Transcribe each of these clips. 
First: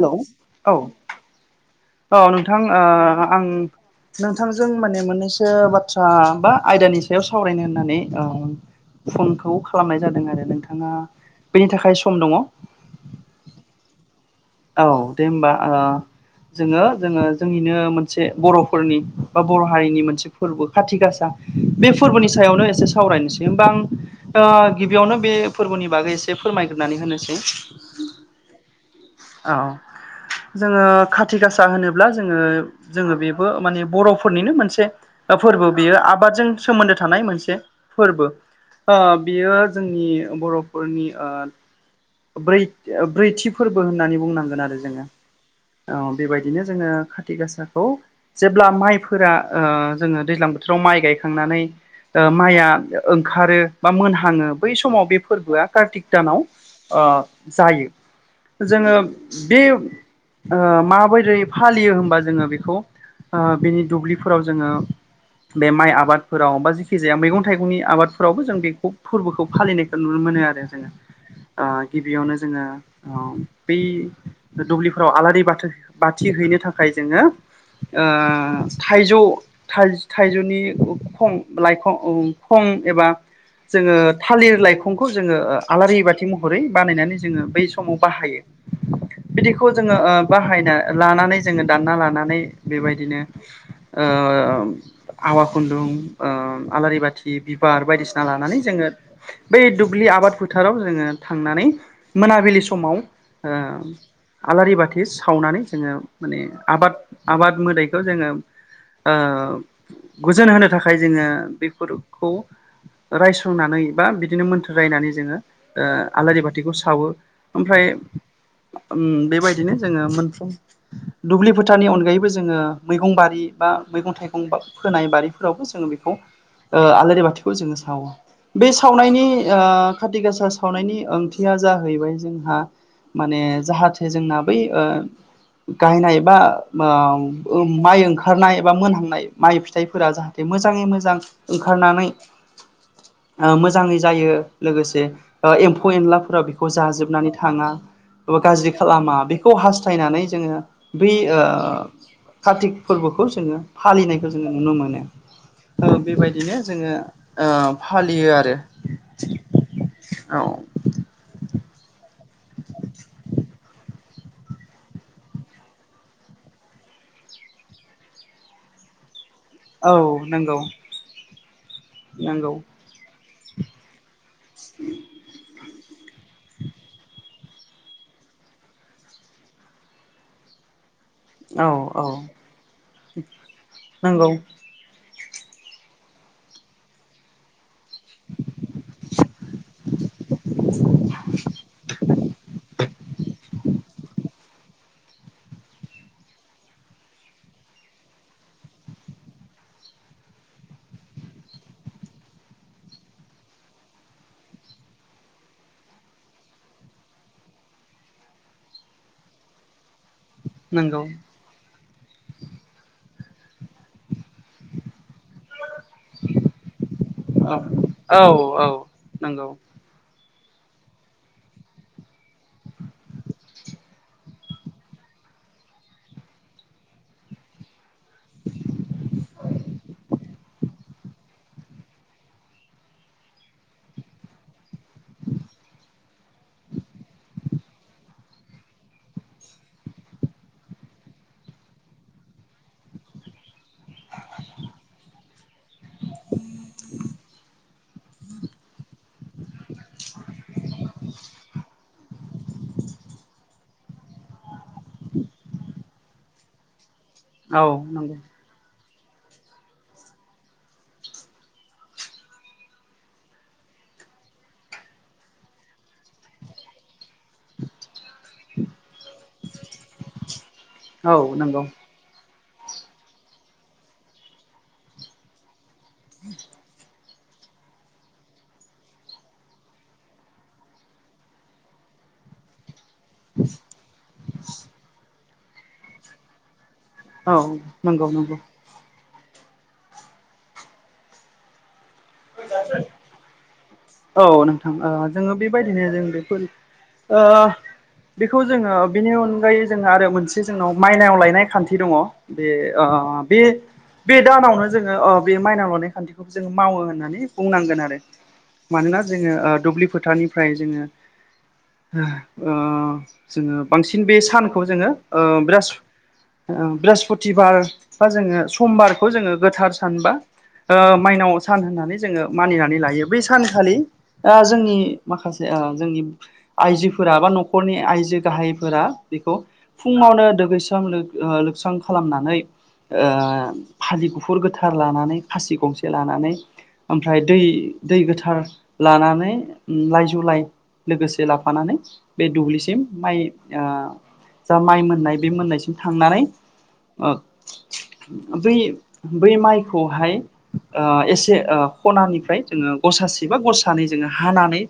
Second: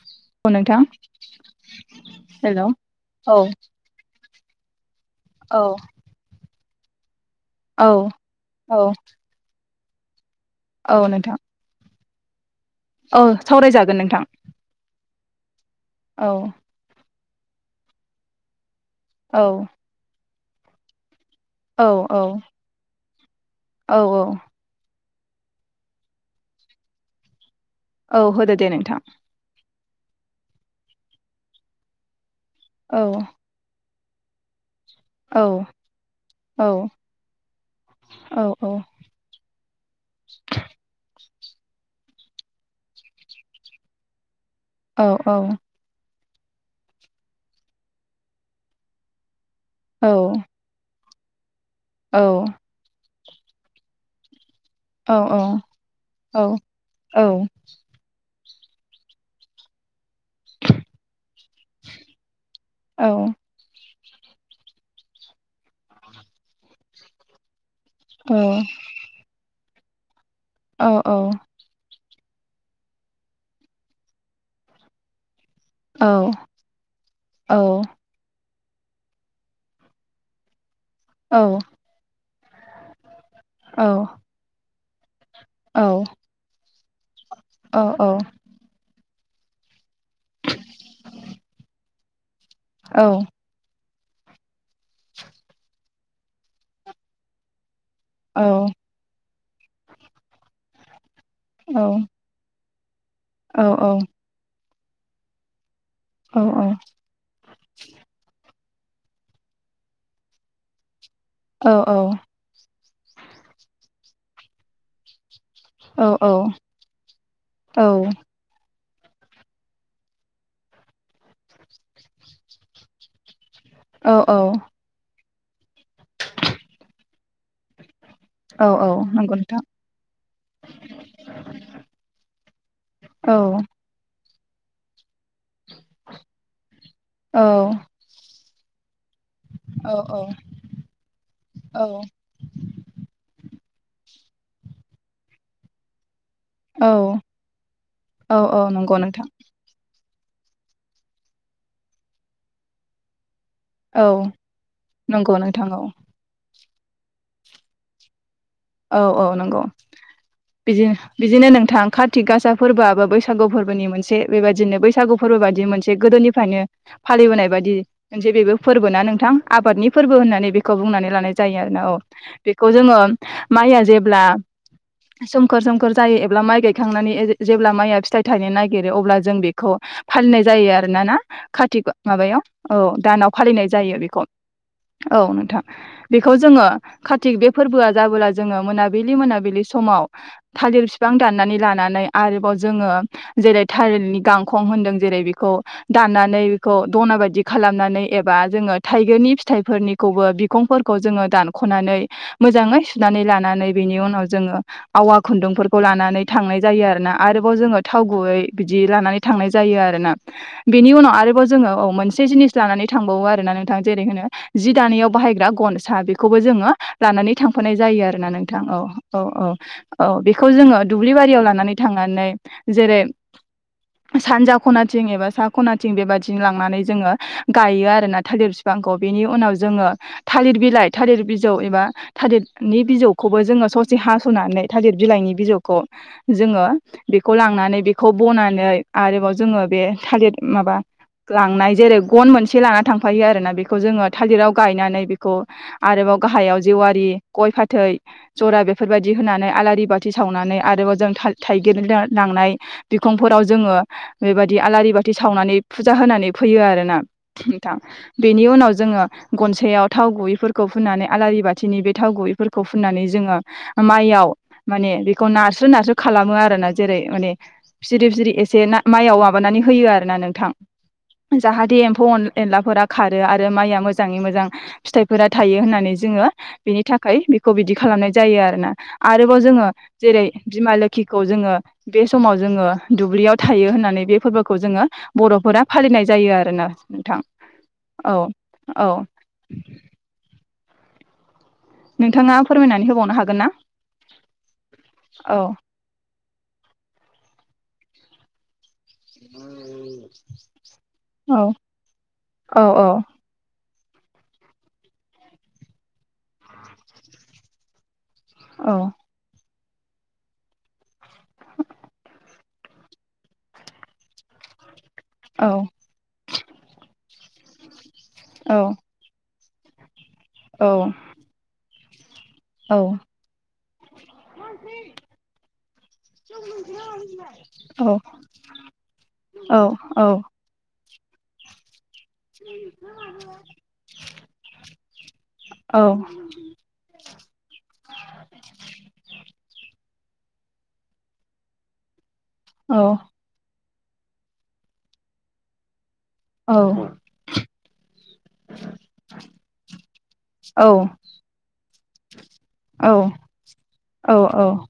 Hello औ औ नोंथां हेलौ ओ आं औ नोंथांजों माने मोननैसो औ बाथ्रा बा आयदानि सा सायाव सावरायनो होननानै औ ओ फनखौ खालामनाय जादों आरो नोंथाङा औ नोंथां बेनि थाखाय सम दङ? औ सावरायजागोन नोंथां। औ दे होमबा ओ औ जोङो जोङो जोंनिनो मोनसे बर' फोरनि बा औ बर' हारिनि मोनसे फोरबो खाथि गासा औ बे औ फोरबोनि सायावनो एसे सावरायनोसै। [unintelligible] होमबा औ आं गिबियावनो बे फोरबोनि बागै एसे फोरमायग्रोनानै होनोसै। औ होदो दे नोंथां। औ जोङो खाथि गासा होनोब्ला जोङो औ जोङो बेबो माने बर' फोरनिनो मोनसे औ फोरबो बियो आबादजों औ सोमोन्दो थानाय मोनसे फोरबो। औ औ ओ बियो जोंनि बर'फोरनि ओ बै ब्रैथि फोरबो होननानै बुंनांगोन आरो जोङो औ औ ओ। बेबायदिनो जोङो खाथि गासाखौ जेब्ला माइफोरा ओ औ जोङो दैज्लां बोथोराव माइ गायखांनानै औ ओ माइया ओंखारो बा मोनहाङो बै समाव बे फोरबोआ औ कार्तिक दानाव औ ओ औ जायो जोङो बे ओ माबोरै फालियो होमबा जोङो बेखौ ओ बेनि दुब्लि फोराव जोङो बे माइ आबादफोराव बा जिखि जाया मैगं थाइगंनि आबादफोरावबो जों बेखौ फोरबोखौ फालिनायखौ नुनो मोनो आरो जोङो। बा गिबियावनो जोङो बै दुब्लिफ्राव आलारि बाथ बाथि हैनो थाखाय जोङो ओ थाइजौ थाइजौनि खं लाइखं खं एबा जोङो थालिर लाइखंखौ जोङो आलारि बाथि [unintelligible] बै बानायनानै जोङो बै समाव बाहायो। बिदिखौ जोङो बाहायना लानानै, जोङो दानना लानानै बेबायदिनो आवा खुन्दुं, आलारि बाथि, बिबार बायदिसिना लानानै जोङो बै दुब्लि आबाद फोथाराव जोङो थांनानै मोनिलि समाव ओ आलारि बाथि सावनानै जोङो माने आबाद -आबाद मोदायखौ जोङो ओ गोजोन होनो थाखाय ।जोङो बेफोरखौ रायस्रंनानै बा बिदिनो मोन्थोर रायनानै जोङो ओ आलारि बाथिखौ सावो ओमफ्राय बेबायदिनो जोङो मोनफ्रोम दुब्लि फोथारनि अनगायैबो जोङो मैगं बारि बा औ मैगं -थाइगं फोनाय बारिफोरावबो जोङो बेखौ ओ आलारि बाथिखौ जोङो सावो। औ बे औ सावनायनि नंगौ नोंथां ओ खाथि गासा सावनायनि खानथिआ जाहैबाय जोंहा माने औ जाहाथे जोंना बै ओ गायनाय एबा औ माइ ओंखारनाय एबा मोनहांनाय माइ औ फिथाइफोरा जाहाथे मोजाङै मोजां औ ओंखारनानै मोजाङै जायो लोगोसे एम्फौ -एनलाफोराव बेखौ औ जाजोबनानै थाङा औ बा औ गाज्रि नंगौ खालामा नोंथां बेखौ हास्थायनानै जों बे कातिक फोरबोखौ जोङो औ फालिनायखौ जोङो नुनो नंगौ नोंथां औ मोनो बेबायदिनो जोङो ओ फालियो आरो। औ, औ नंगौ औ बिदिनो -बिदिनो नोंथां काति [unintelligible] फोरबोआबो बैसागु फोरबोनि मोनसे बेबायदिनो बैसागु फोरबो बायदि मोनसे गोदोनिफ्रायनो फालिबोनाय बायदि मोनसे बेबो फोरबोना नोंथां? आबादनि औ फोरबो होननानै नंगौ बेखौ बुंनानै लानाय जायो आरोना औ नंगौ बेखौ जोङो माइया जेब्ला सोमखोर- सोमखोर जायो एब्ला माइ गायखांनानै जेब्ला माइया फिथाइ थायनो नागिरो अब्ला जों बेखौ फालिनाय औ औ जायो। [unintelligible] औ दानाव फालिनाय जायो बेखौ। नंगौ औ नोंथां ।बेखौ जोङो कतिक बे फोरबोआ जाबोला जोङो मोनाबिलि- मोनाबिलि समाव थालिर बिफां दाननानै लानानै आरोबाव जोङो जेरै [unintelligible] [unintelligible] जेरै बेखौ दाननानै बेखौ दना बायदि खालामनानै एबा जोङो थाइगिरनि [unintelligible] फिथाइनिखौबो बिखंफोरखौ जोङो दानख'नानै मोजाङै सुनानै लानानै बेनि उनाव जोङो, आवा खुन्दुंफोरखौ लानानै थांनाय जायो आरोना, आरोबाव जोङो थाव गुबयै बिदि लानानै थांनाय जायो आरोना। बेनि नंगौ उनाव आरोबाव जोङो, औ मोनसे जिनिस लानानै थांबावो आरोना नोंथां जेरै होनो जि दानायाव बाहायग्रा गनसा बेखौबो जोङो लानानै औ [unintelligible] [unintelligible] जायो आरोना नोंथां ।औ, औ, औ, नंगौ औ। [unintelligible] जोङो दुब्लि बारियाव लानानै थांनानै जेरै सानजा -खनाथिं एबा सा- खनाथिं बेबादि लांनानै जोङो गायो आरोना थालिर [unintelligible] बिफांखौ बेनि उनाव जोङो थालिर बिलाइ, थालिर बिजौ एबा थालिरनि बिजौखौबो जोङो ससे हास'नानै थालिर बिलाइनि बिजौखौ जोङो बेखौ लांनानै बेखौ बनानै आरोबाव जोङो बे थालिर माबा लांनाय जेरै गन मोनसे लाना थांफायो आरोना। बेखौ जोङो थालिराव गायनानै बेखौ [unintelligible] गाहायाव [unintelligible] बे गय- फाथै जरा बेफोरबायदि होनानै आलारि बाथि सावनानै आरोबाव जों था-थाइगिर लांनाय बिखंफोराव जोङो बेबायदि आलारि बाथि सावनानै फुजा होनानै फैयो आरोना। औ नोंथां नंगौ बेनि उनाव जोङो गनसायाव थाव गुबैफोरखौ फुननानै आलारि बाथि खाथिनि बे थावगुबैखौ बेफोरखौ फुननानै जोङो, माइयाव माने बेखौ नारस्रो नारस्रो खालामो आरो। जेरै माने जिरि जिरि एसे माइआव माबानानै होयो आर ना नोंथां औ नंगौ जाहाथे एम्फौ अन एनलाफोरा खारो आरो माइया मोजाङै मोजां फिथाइफोरा थायो होननानै जोङो बिनि थाखाय बेखौ बिदि खालामनाय जायो आरोना आरोबाव जोङो जेरै बिमा लोखिखौ जों जोङो बे समाव जोङो दुब्लियाव थायो होननानै बे फोरबोखौ जोङो बर'फोरा फालिनाय जायो आरोोना नोंथां औ नंगौ औ नंगौ औ थाङा फोरमायनानै होबावनो हागोनना औ नोंथां ओ जोङो बेबायदिनो जों बेफोर ओ बेखौ जोङो बेनि अनगायै जोंहा आरो मोनसे जोंनाव माइनाव लायनाय औ खान्थि दङ बे औ ओ बे बे दानावनो जोङो अ बे माइनाव लुनाय खान्थिखौबो जोङो मावो होननानै बुंनांगोन आरो औ मानोना जोङो ओ दुब्लि फोथारनिफ्राय जोङो हो ओ जोङो बांसिन बे सानखौ जोङो ओ औ बिरास ओ बिरास पटिबार बा जोङो औ समबारखौ जोङो गोथार सान बा ओ माइनाव सान होननानै जोङो औ मानिनानै लायो बै सानखालि आ जोंनि माखासे आ जोंनि आइजोफोरा बा न'खरनि औ आइजो गाहायफोरा बेखौ औ फुङावनो दगैस्रां लोब ओ लोबस्रां खालामनानै ओ फालि गुफुर गोथार लानानै खासि गं लानानै ओमफ्राय दै दै गोथार लानानै लाइजौ लाइ लोगोसे लाफानानै बे दुब्लिसिम माइ आ जा माइ मोननाय बे मोननायसिम थांनानै औ ओ बै बै माइखौहाय आ एसे आ [inaudible] निफ्राय जोङो औ गसासेबा गसानै जोङो औ हानानै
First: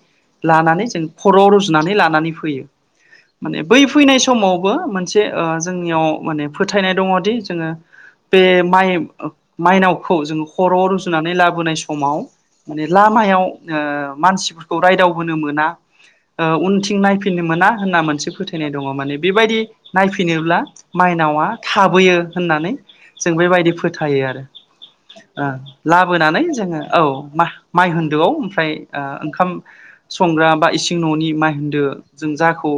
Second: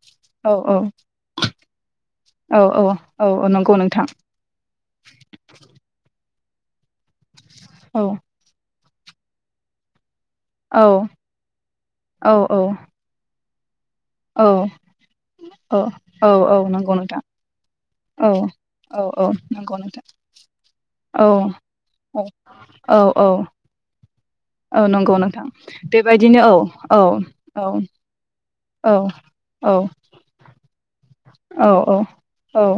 औ लानानै जों खर'आव रुजुनानै ला नानै औ फैयो औ औ औ माने नंगौ बै नोंथां फैनाय समावबो मोनसे ओ जोंनियाव माने ‌ थायनाय दङदि जोङो औ बे माइ ओ माइनाव खौ जोङो खर' औ रुजुनानै लाबोनाय समाव औ माने लामायाव ओ औ मानसिफोरखौ रायदावबोनो मोना औ औ ओ औ नंगौ उनथिं नोंथां नायफिननो मोना होनना मोनसे औ फोथायनाय दङ औ माने औ बेबायदि नंगौ नोंथां नायफिनोब्ला औ माइनावा थाबोयो औ होननानै औ औ जों बेबाय दि फोथायो आरो औ नंगौ नोंथां ओ बेबायदिनो लाबोनानै जोङो औ माह औ माइ होनदोआव ओमफ्राय औ आ ओंखाम औ संग्रा बा इसिं न'नि माइ औ होनदो [inaudible] जों औ जाखौ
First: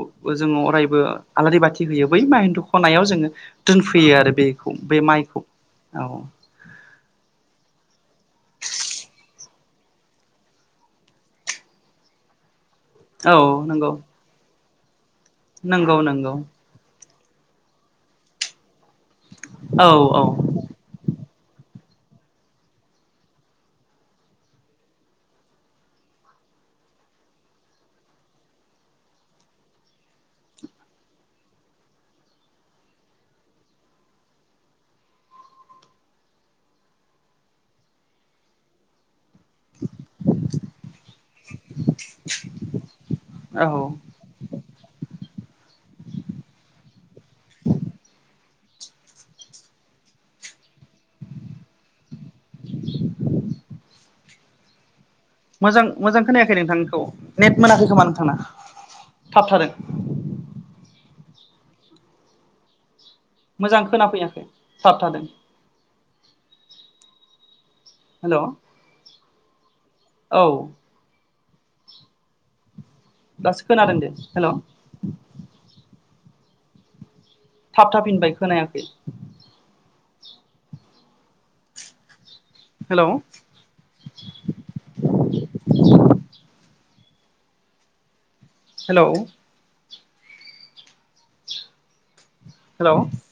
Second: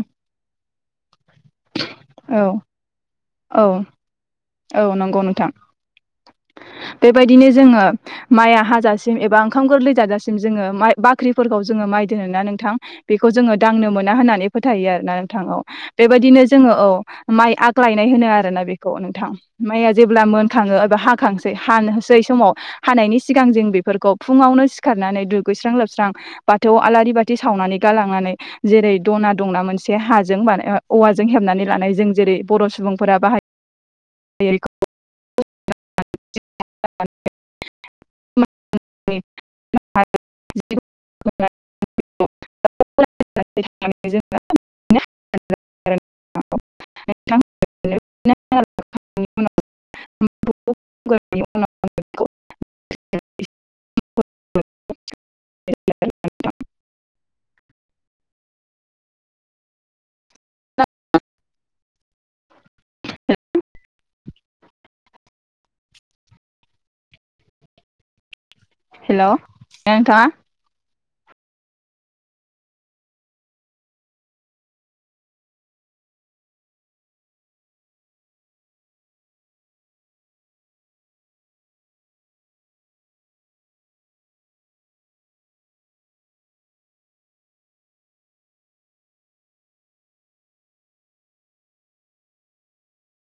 जोङो अराय बो आलारि बाथि होयो बै माय औ होन्दो खनायाव जोङो औ दोनफैयो आरो बे औ नंगौ माइखौ नोंथां औ बेबायदिनो जोङो [unintelligible] बेखौ औ जोङो दांनो नंगौ मोना होननानै फोथायो आरोना नोंथां औ नंगौ नंगौ बेबायदिनो जोङो औ माइ आग्लायनाय होनो आरोना बेखौ नोंथां औ माइया जेब्ला औ मोनखाङो एबा हाखांसै हानो होस सै समाव हानायनि सिगां जों बेफोरखौ फुङावनो सिखारनानै दुगैस्रां लोबस्रां बाथौ आला रि बाथि सावनानै गालांनानै जेरै दना दंना मोनसे हाजों बानाय ओ औवाजों हेबनानै लानाय जों जेरै बर' सुबुंफोरा बाहाय [unintelligible] [inaudible] [unintelligible] [unintelligible] औ [unintelligible] [unintelligible] [unintelligible] मोजां मोजां खोनायाखै नोंथां औ नेट मोनाखै खोमा नोंथांना थाबथादों मोजां खोनाफैयाखै थाबथादों हेल' हेल' नोंथाङा दासो खोनादोंदे हेल' थाबथाफिनबाय खोनायाखै हेलौ हेलौ हेल'